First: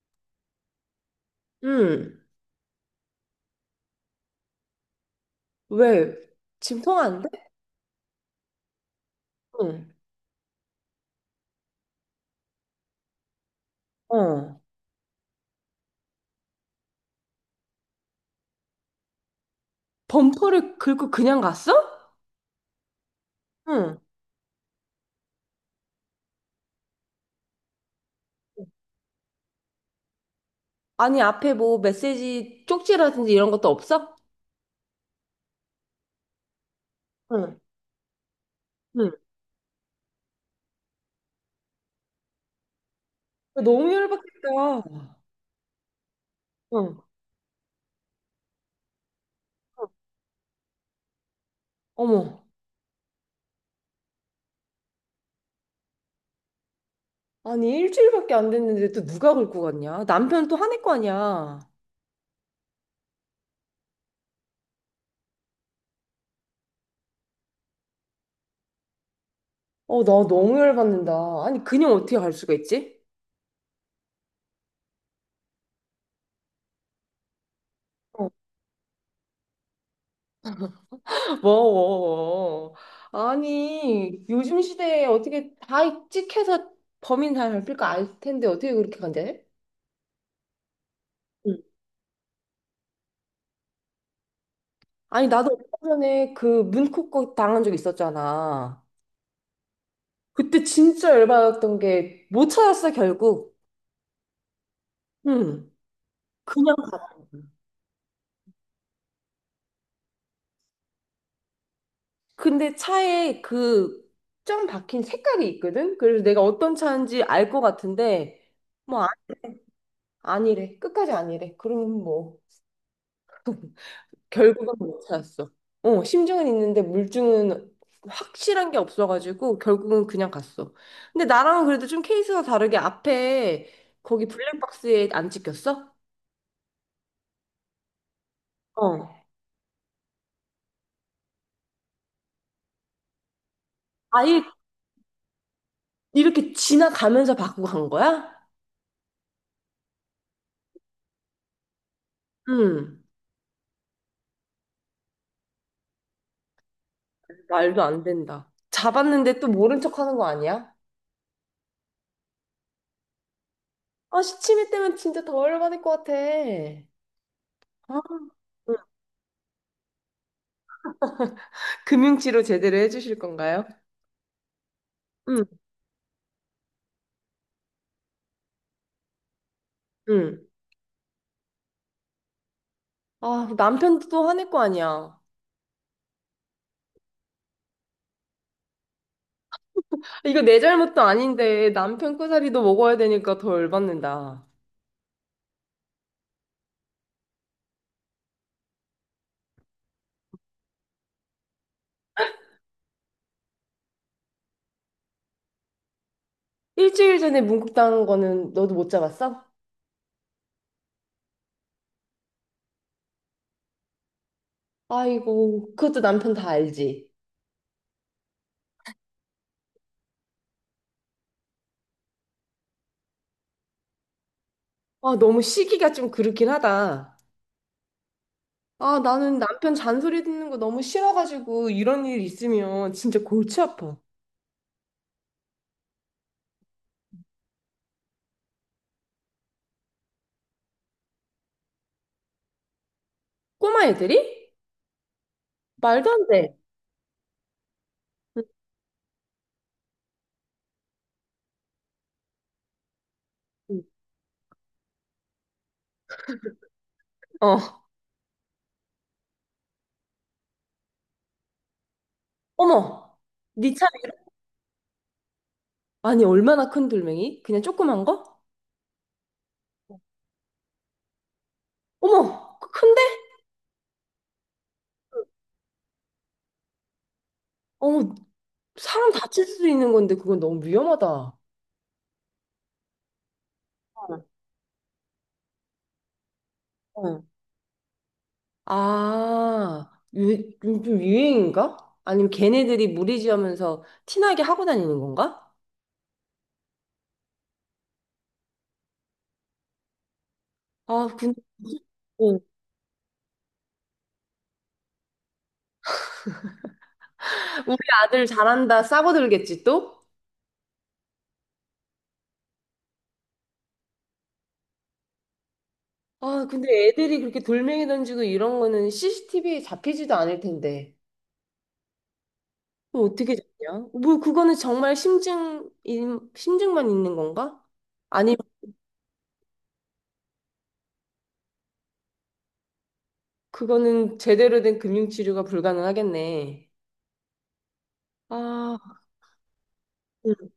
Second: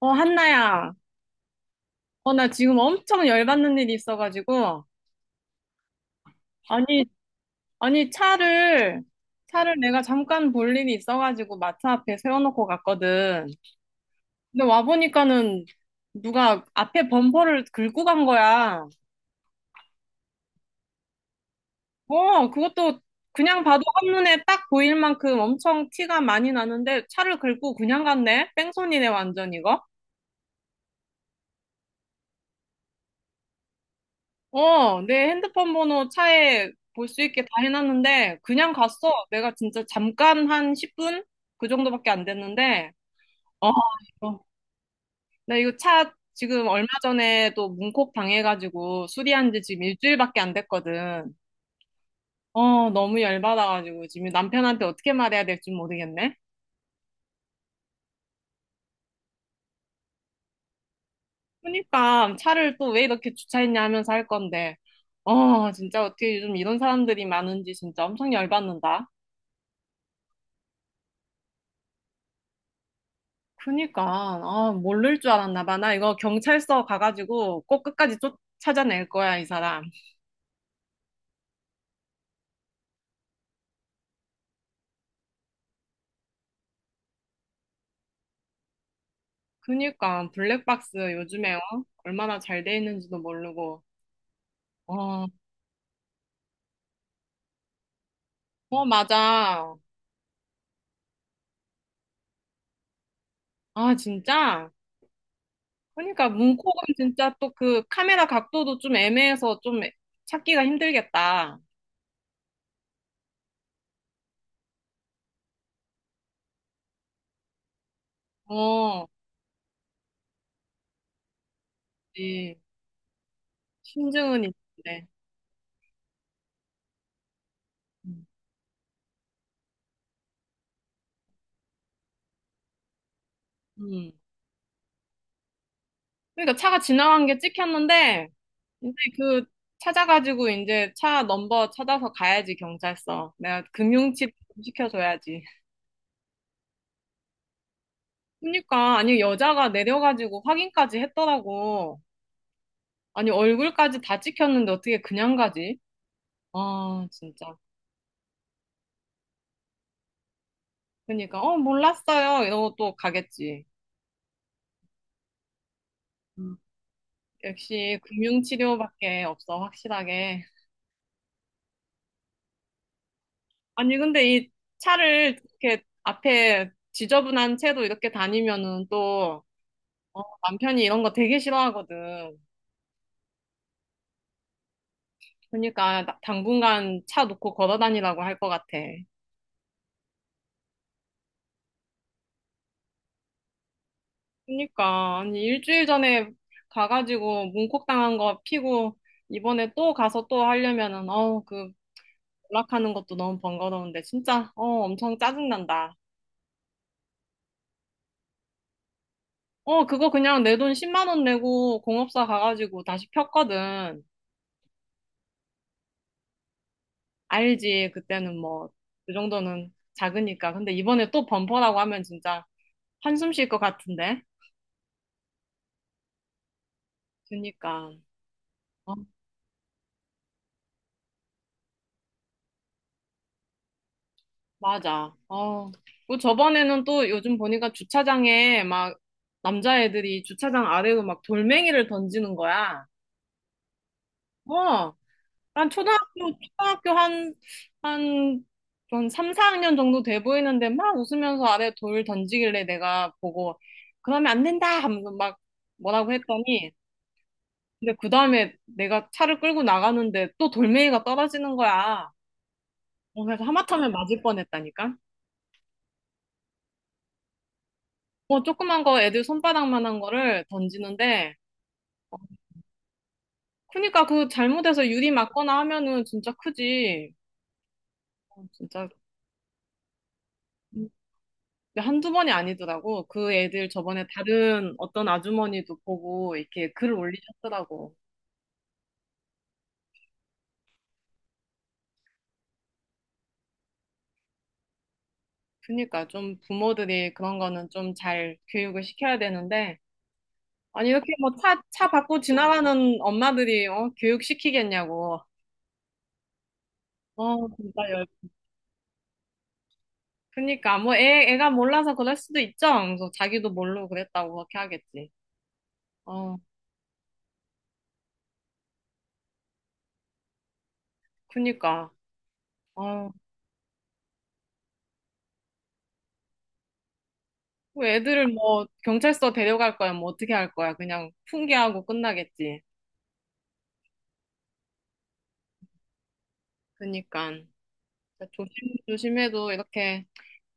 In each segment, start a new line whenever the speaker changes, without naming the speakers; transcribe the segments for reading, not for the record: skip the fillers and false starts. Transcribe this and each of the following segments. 어, 한나야.
응.
어, 나 지금 엄청 열받는 일이 있어가지고.
왜? 지금
아니,
통화 안 돼?
아니, 차를
응.
내가 잠깐 볼 일이 있어가지고 마트 앞에 세워놓고 갔거든.
어.
근데 와보니까는 누가 앞에 범퍼를 긁고 간 거야.
범퍼를 긁고 그냥 갔어?
어, 그것도 그냥 봐도
응.
한눈에 딱 보일 만큼 엄청 티가 많이 나는데 차를 긁고 그냥 갔네? 뺑소니네, 완전 이거?
아니, 앞에 뭐 메시지 쪽지라든지 이런 것도 없어?
어, 내 핸드폰 번호 차에 볼 수 있게 다
응.
해놨는데, 그냥
응.
갔어. 내가 진짜 잠깐 한 10분? 그 정도밖에 안 됐는데, 어,
너무
이거.
열받겠다.
나 이거 차 지금 얼마
응.
전에 또 문콕 당해가지고 수리한 지 지금 일주일밖에 안 됐거든.
어머.
어, 너무 열받아가지고 지금 남편한테 어떻게 말해야 될지 모르겠네.
아니, 일주일밖에 안 됐는데 또 누가 긁고 갔냐? 남편 또 화낼 거 아니야.
그러니까 차를 또 왜 이렇게 주차했냐 하면서 할 건데, 어, 진짜 어떻게 요즘 이런 사람들이 많은지 진짜 엄청 열받는다.
어, 나 너무 열받는다. 아니, 그냥 어떻게 갈 수가 있지?
그니까 아 모를 줄 알았나 봐. 나 이거 경찰서 가가지고 꼭 끝까지 쫓 찾아낼 거야 이 사람.
뭐, 아니, 요즘 시대에 어떻게 다 찍혀서 범인 다 잡힐 거 알 텐데 어떻게 그렇게 간대?
그니까 블랙박스 요즘에
응.
어? 얼마나 잘 돼 있는지도 모르고. 어,
아니, 나도 얼마 전에 그 문콕 거 당한 적
어
있었잖아.
맞아.
그때 진짜 열받았던 게 못 찾았어, 결국.
아 진짜.
응.
그니까
그냥,
문콕은 진짜 또 그 카메라 각도도 좀 애매해서 좀 찾기가 힘들겠다.
근데 차에 그 점 박힌 색깔이 있거든? 그래서 내가 어떤 차인지 알 것 같은데, 뭐,
어,
아, 아니래. 끝까지 아니래. 그러면 뭐.
이 심증은
결국은 못
있는데.
찾았어. 어, 심증은 있는데 물증은
음.
확실한 게 없어가지고 결국은 그냥 갔어. 근데 나랑은 그래도 좀 케이스가 다르게 앞에
음.
거기 블랙박스에 안 찍혔어?
그러니까 차가 지나간 게 찍혔는데. 이제
어.
그 찾아가지고 이제 차 넘버 찾아서 가야지 경찰서. 내가 금융칩
아예
좀 시켜줘야지.
이렇게 지나가면서 받고 간 거야?
그러니까 아니 여자가 내려가지고 확인까지 했더라고.
응.
아니 얼굴까지 다 찍혔는데 어떻게 그냥 가지? 아 진짜.
말도 안 된다. 잡았는데 또 모른 척 하는 거 아니야?
그러니까 어 몰랐어요 이러고 또 가겠지.
아, 시치미 때문에 진짜 더 열받을 것 같아.
음, 역시
아, 응.
금융치료밖에 없어 확실하게.
금융치료 제대로 해주실 건가요?
아니 근데 이 차를
응,
이렇게 앞에 지저분한 채로 이렇게 다니면은 또 어,
응.
남편이 이런 거 되게 싫어하거든.
아, 남편도 또 화낼 거 아니야.
그러니까 당분간 차 놓고 걸어 다니라고 할 것 같아.
이거 내 잘못도 아닌데 남편 꼬사리도 먹어야 되니까 더 열받는다.
그러니까 아니 일주일 전에 가가지고 문콕 당한 거 피고 이번에 또 가서 또 하려면은 어그 연락하는 것도 너무 번거로운데 진짜 어 엄청 짜증난다.
일주일 전에 문국당한 거는 너도 못 잡았어?
어 그거 그냥 내 돈 10만 원 내고 공업사 가가지고 다시 폈거든.
아이고, 그것도 남편 다 알지.
알지 그때는 뭐 그 정도는 작으니까. 근데 이번에 또 범퍼라고 하면 진짜 한숨 쉴 것 같은데.
아, 너무 시기가 좀 그렇긴 하다.
그러니까. 어.
아, 나는 남편 잔소리 듣는 거 너무 싫어가지고 이런 일 있으면 진짜 골치 아파.
맞아. 어. 그 저번에는 또 요즘 보니까 주차장에 막 남자애들이 주차장 아래로 막 돌멩이를 던지는 거야.
꼬마 애들이?
어. 난
말도 안
초등학교,
돼.
초등학교
응,
한, 한 3, 4학년 정도 돼 보이는데 막 웃으면서 아래 돌 던지길래 내가 보고
응.
그러면 안 된다 하면서 막 뭐라고 했더니
어,
근데 그 다음에 내가 차를 끌고 나가는데 또 돌멩이가 떨어지는 거야.
어머,
어, 그래서
니 차.
하마터면 맞을 뻔했다니까.
아니, 얼마나 큰 돌멩이? 그냥 조그만 거?
뭐 조그만 거 애들 손바닥만한 거를 던지는데
어머, 큰데?
그러니까 그 잘못해서 유리 맞거나 하면은 진짜 크지.
어머,
어, 진짜
사람 다칠 수도 있는 건데 그건 너무 위험하다.
한두 번이 아니더라고. 그 애들 저번에 다른 어떤 아주머니도 보고 이렇게 글을
어.
올리셨더라고.
아, 유, 요즘 유행인가? 아니면 걔네들이 무리지으면서 티나게 하고 다니는 건가?
그러니까 좀 부모들이 그런 거는 좀 잘 교육을 시켜야 되는데 아니
아,
이렇게 뭐
근데
차 받고
어,
지나가는 엄마들이 어, 교육시키겠냐고. 어,
우리
진짜 열.
아들 잘한다 싸워들겠지 또?
그러니까 뭐 애가 몰라서 그럴 수도 있죠. 그래서 자기도 모르고 그랬다고 그렇게 하겠지. 어,
아, 근데 애들이 그렇게 돌멩이 던지고 이런 거는 CCTV에 잡히지도 않을 텐데.
그니까.
뭐
어,
어떻게 잡냐? 뭐 그거는 정말 심증만 있는 건가?
그
아
애들을
니
뭐 경찰서 데려갈 거야? 뭐 어떻게 할 거야? 그냥 훈계하고 끝나겠지.
그거는 제대로 된 금융치료가 불가능하겠네.
그니까. 조심,
아,
조심해도 이렇게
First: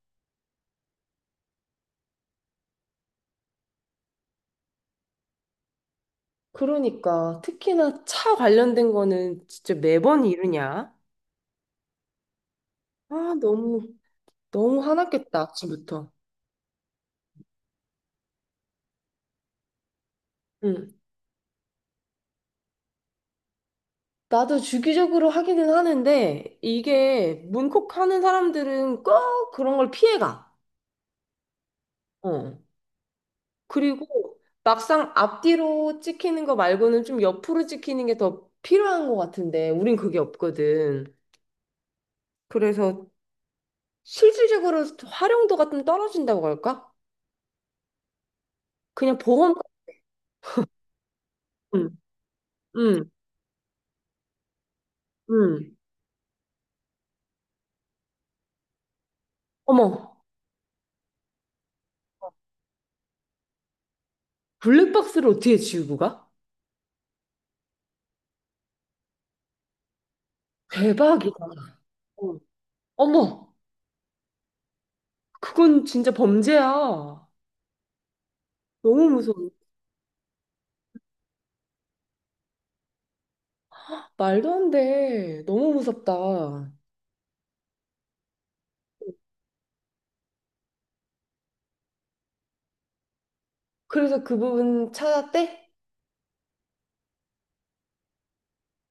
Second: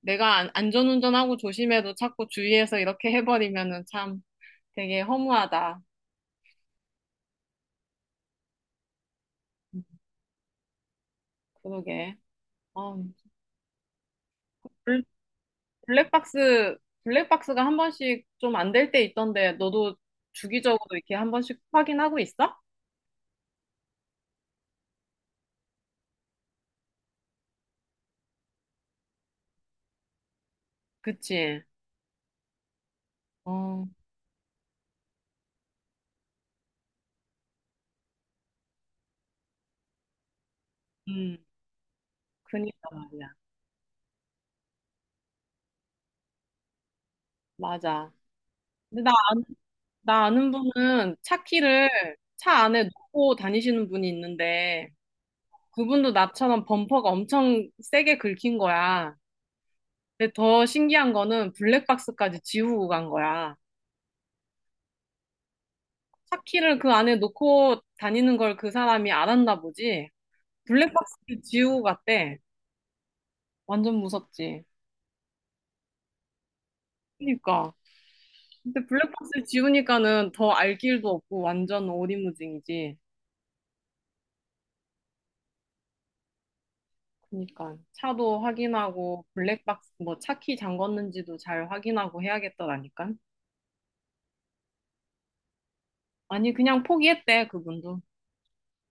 내가 안전운전하고 조심해도 자꾸 주위에서 이렇게 해버리면은 참 되게 허무하다.
그러니까 특히나 차 관련된 거는 진짜
음,
매번 이러냐?
그러게. 어,
아, 너무
블-
화났겠다, 아침부터.
블랙박스, 블랙박스가 한 번씩 좀 안 될 때 있던데 너도 주기적으로
응.
이렇게 한 번씩 확인하고 있어?
나도 주기적으로 하기는 하는데 이게 문콕하는 사람들은 꼭 그런 걸 피해가.
그치?
어.
어,
그리고 막상 앞뒤로 찍히는 거 말고는 좀 옆으로 찍히는 게 더 필요한 것 같은데 우린 그게 없거든.
음, 그니까
그래서
말이야.
실질적으로 활용도가 좀 떨어진다고 할까?
맞아. 근데
그냥 보험.
나 아는 분은
응,
차키를 차 안에
응,
놓고 다니시는 분이 있는데
응.
그분도 나처럼 범퍼가 엄청 세게 긁힌 거야.
어머.
근데 더 신기한 거는 블랙박스까지 지우고 간 거야.
블랙박스를 어떻게 지우고 가?
차키를 그 안에 놓고 다니는 걸 그 사람이 알았나 보지.
대박이다.
블랙박스를 지우고 갔대.
어. 어머,
완전 무섭지.
그건 진짜 범죄야.
그러니까. 근데
너무
블랙박스
무서워.
지우니까는 더 알 길도 없고 완전 오리무중이지.
말도 안 돼. 너무 무섭다.
그러니까 차도 확인하고 블랙박스 뭐 차키 잠궜는지도 잘 확인하고 해야겠더라니까.
그래서 그 부분 찾았대?
아니 그냥 포기했대 그분도.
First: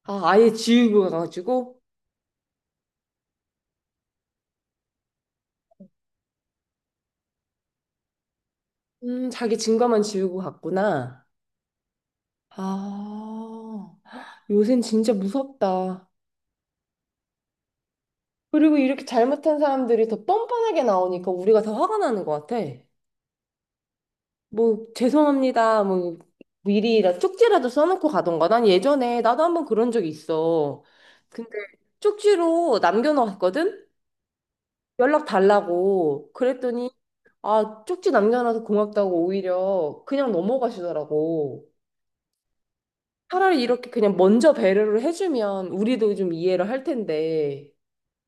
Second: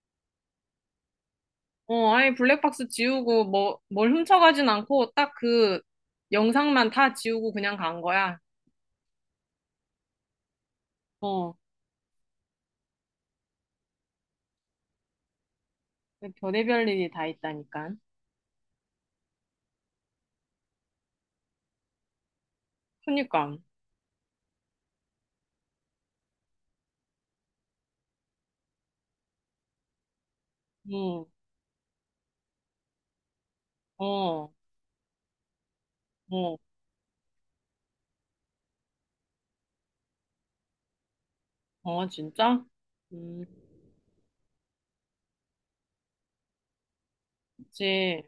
아, 아예 지우고 가가지고?
어 아니 블랙박스 지우고 뭐 뭘 훔쳐가진 않고 딱 그 영상만 다 지우고 그냥 간 거야.
자기 증거만 지우고 갔구나.
어
아, 요샌 진짜 무섭다.
별의별 일이 다 있다니까.
그리고 이렇게 잘못한 사람들이 더 뻔뻔하게 나오니까 우리가 더 화가 나는 것 같아.
그니까.
뭐 죄송합니다. 뭐 미리 쪽지라도 써놓고 가던가. 난 예전에 나도 한번 그런 적이 있어.
응.
근데 쪽지로 남겨놓았거든?
어.
연락 달라고.
어.
그랬더니 아 쪽지 남겨놔서 고맙다고 오히려 그냥 넘어가시더라고.
어 진짜? 음.
차라리 이렇게 그냥 먼저 배려를 해주면 우리도 좀 이해를 할 텐데
그치.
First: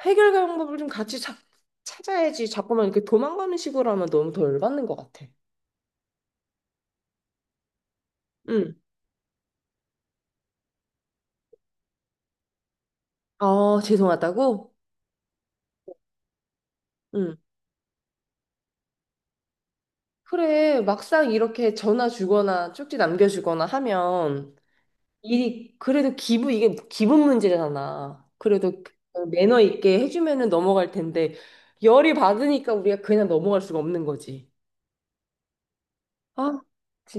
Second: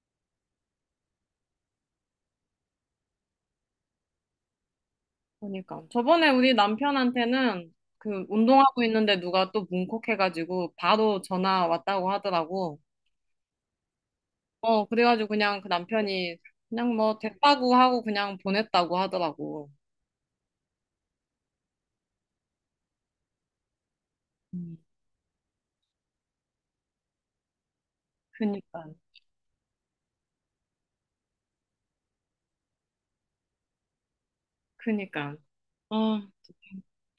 해결 방법을 좀 같이 찾아야지 자꾸만 이렇게 도망가는 식으로 하면 너무 덜 받는 것 같아.
그러니까 저번에 우리 남편한테는 그
응.
운동하고 있는데 누가 또 뭉콕해가지고 바로 전화 왔다고 하더라고.
아 죄송하다고?
어, 그래가지고 그냥 그 남편이 그냥 뭐
응.
됐다고 하고 그냥 보냈다고 하더라고.
그래, 막상 이렇게 전화 주거나 쪽지 남겨주거나 하면
음,
일이 그래도 기부 이게 기분 문제잖아. 그래도
그니까,
매너 있게 해주면은 넘어갈 텐데 열이 받으니까 우리가 그냥 넘어갈 수가 없는 거지.
그니까. 아,
아,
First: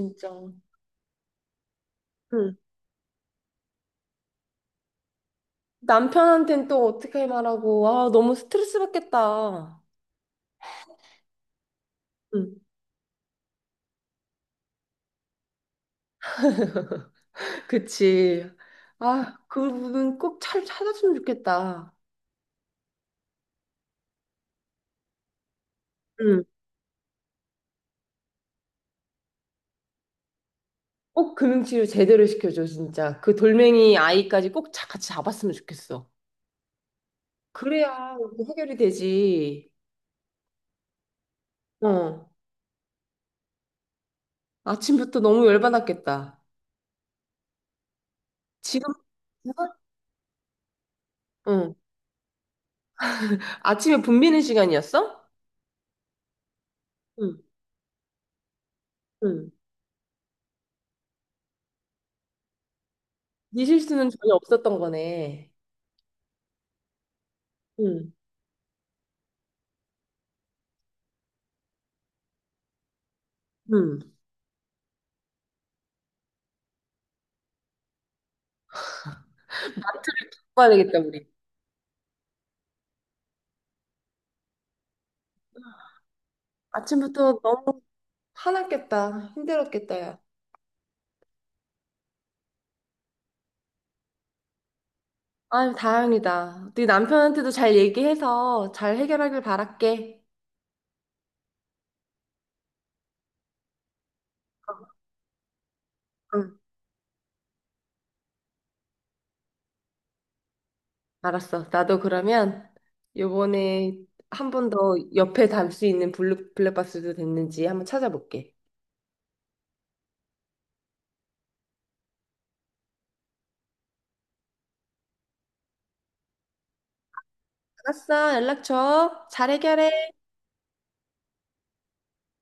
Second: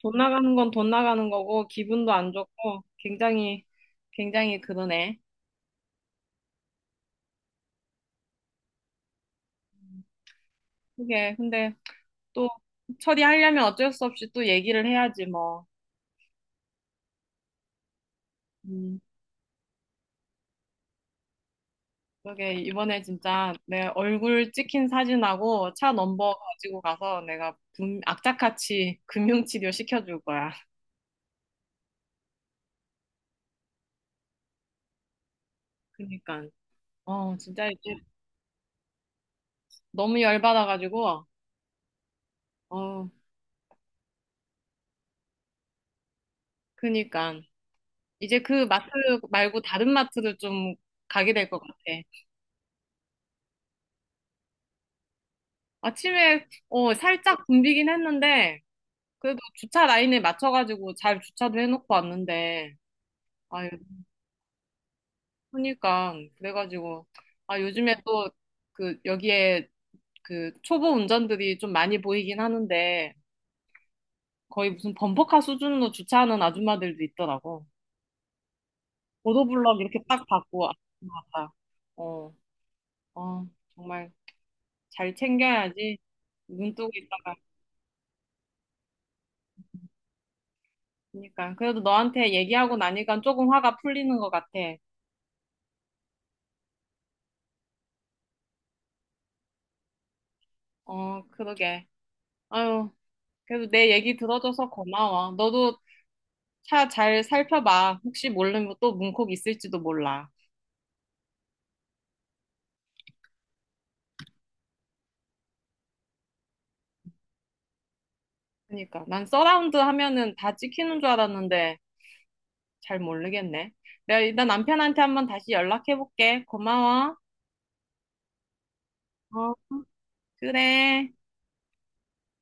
돈 나가는 건 돈 나가는 거고 기분도 안
응.
좋고 굉장히, 굉장히 그러네.
남편한텐 또 어떻게 말하고 아, 너무 스트레스 받겠다.
그게 근데 또
응.
처리하려면 어쩔 수 없이 또 얘기를 해야지 뭐.
그치. 아, 그분은 꼭 잘 찾았으면 좋겠다.
그러게 이번에 진짜 내 얼굴 찍힌 사진하고 차 넘버 가지고 가서 내가 악착같이 금융치료 시켜줄 거야.
꼭 금융치료 제대로 시켜줘, 진짜. 그 돌멩이 아이까지 꼭 같이 잡았으면 좋겠어.
그니까. 어, 진짜 이제
그래야 이거 해결이 되지.
너무 열받아가지고,
어.
어,
아침부터 너무 열받았겠다.
그니까. 이제 그 마트
지금,
말고 다른 마트를 좀 가게 될 것 같아.
응. 아침에 분비는 시간이었어?
아침에, 어,
응,
살짝 붐비긴 했는데, 그래도
응.
주차 라인에 맞춰가지고 잘 주차도 해놓고 왔는데,
네
아유,
실수는 전혀 없었던 거네.
그니까. 그래가지고, 아, 요즘에
응,
또 그 여기에 그 초보 운전들이 좀 많이 보이긴 하는데
응.
거의 무슨 범퍼카 수준으로 주차하는 아줌마들도 있더라고. 보도블럭 이렇게 딱
마트를
받고
가야 되겠다,
아줌마
우리.
같아. 어, 어, 정말 잘 챙겨야지. 눈 뜨고 있다가.
아침부터 너무 화났겠다. 힘들었겠다, 야.
그러니까 그래도 너한테 얘기하고 나니까 조금 화가 풀리는 것 같아.
아유, 다행이다. 네 남편한테도 잘 얘기해서 잘 해결하길 바랄게.
어, 그러게. 아유, 그래도 내 얘기 들어줘서 고마워. 너도
응.
차 잘 살펴봐. 혹시 모르면 또 문콕 있을지도 몰라.
알았어. 나도 그러면 요번에 한 번 더 옆에 달 수 있는 블루, 블랙박스도 됐는지 한번 찾아볼게.
그러니까 난 서라운드 하면은 다 찍히는 줄 알았는데 잘 모르겠네. 내가 일단 남편한테 한번 다시 연락해볼게. 고마워.
알았어. 연락 줘. 잘
어,
해결해.
그래.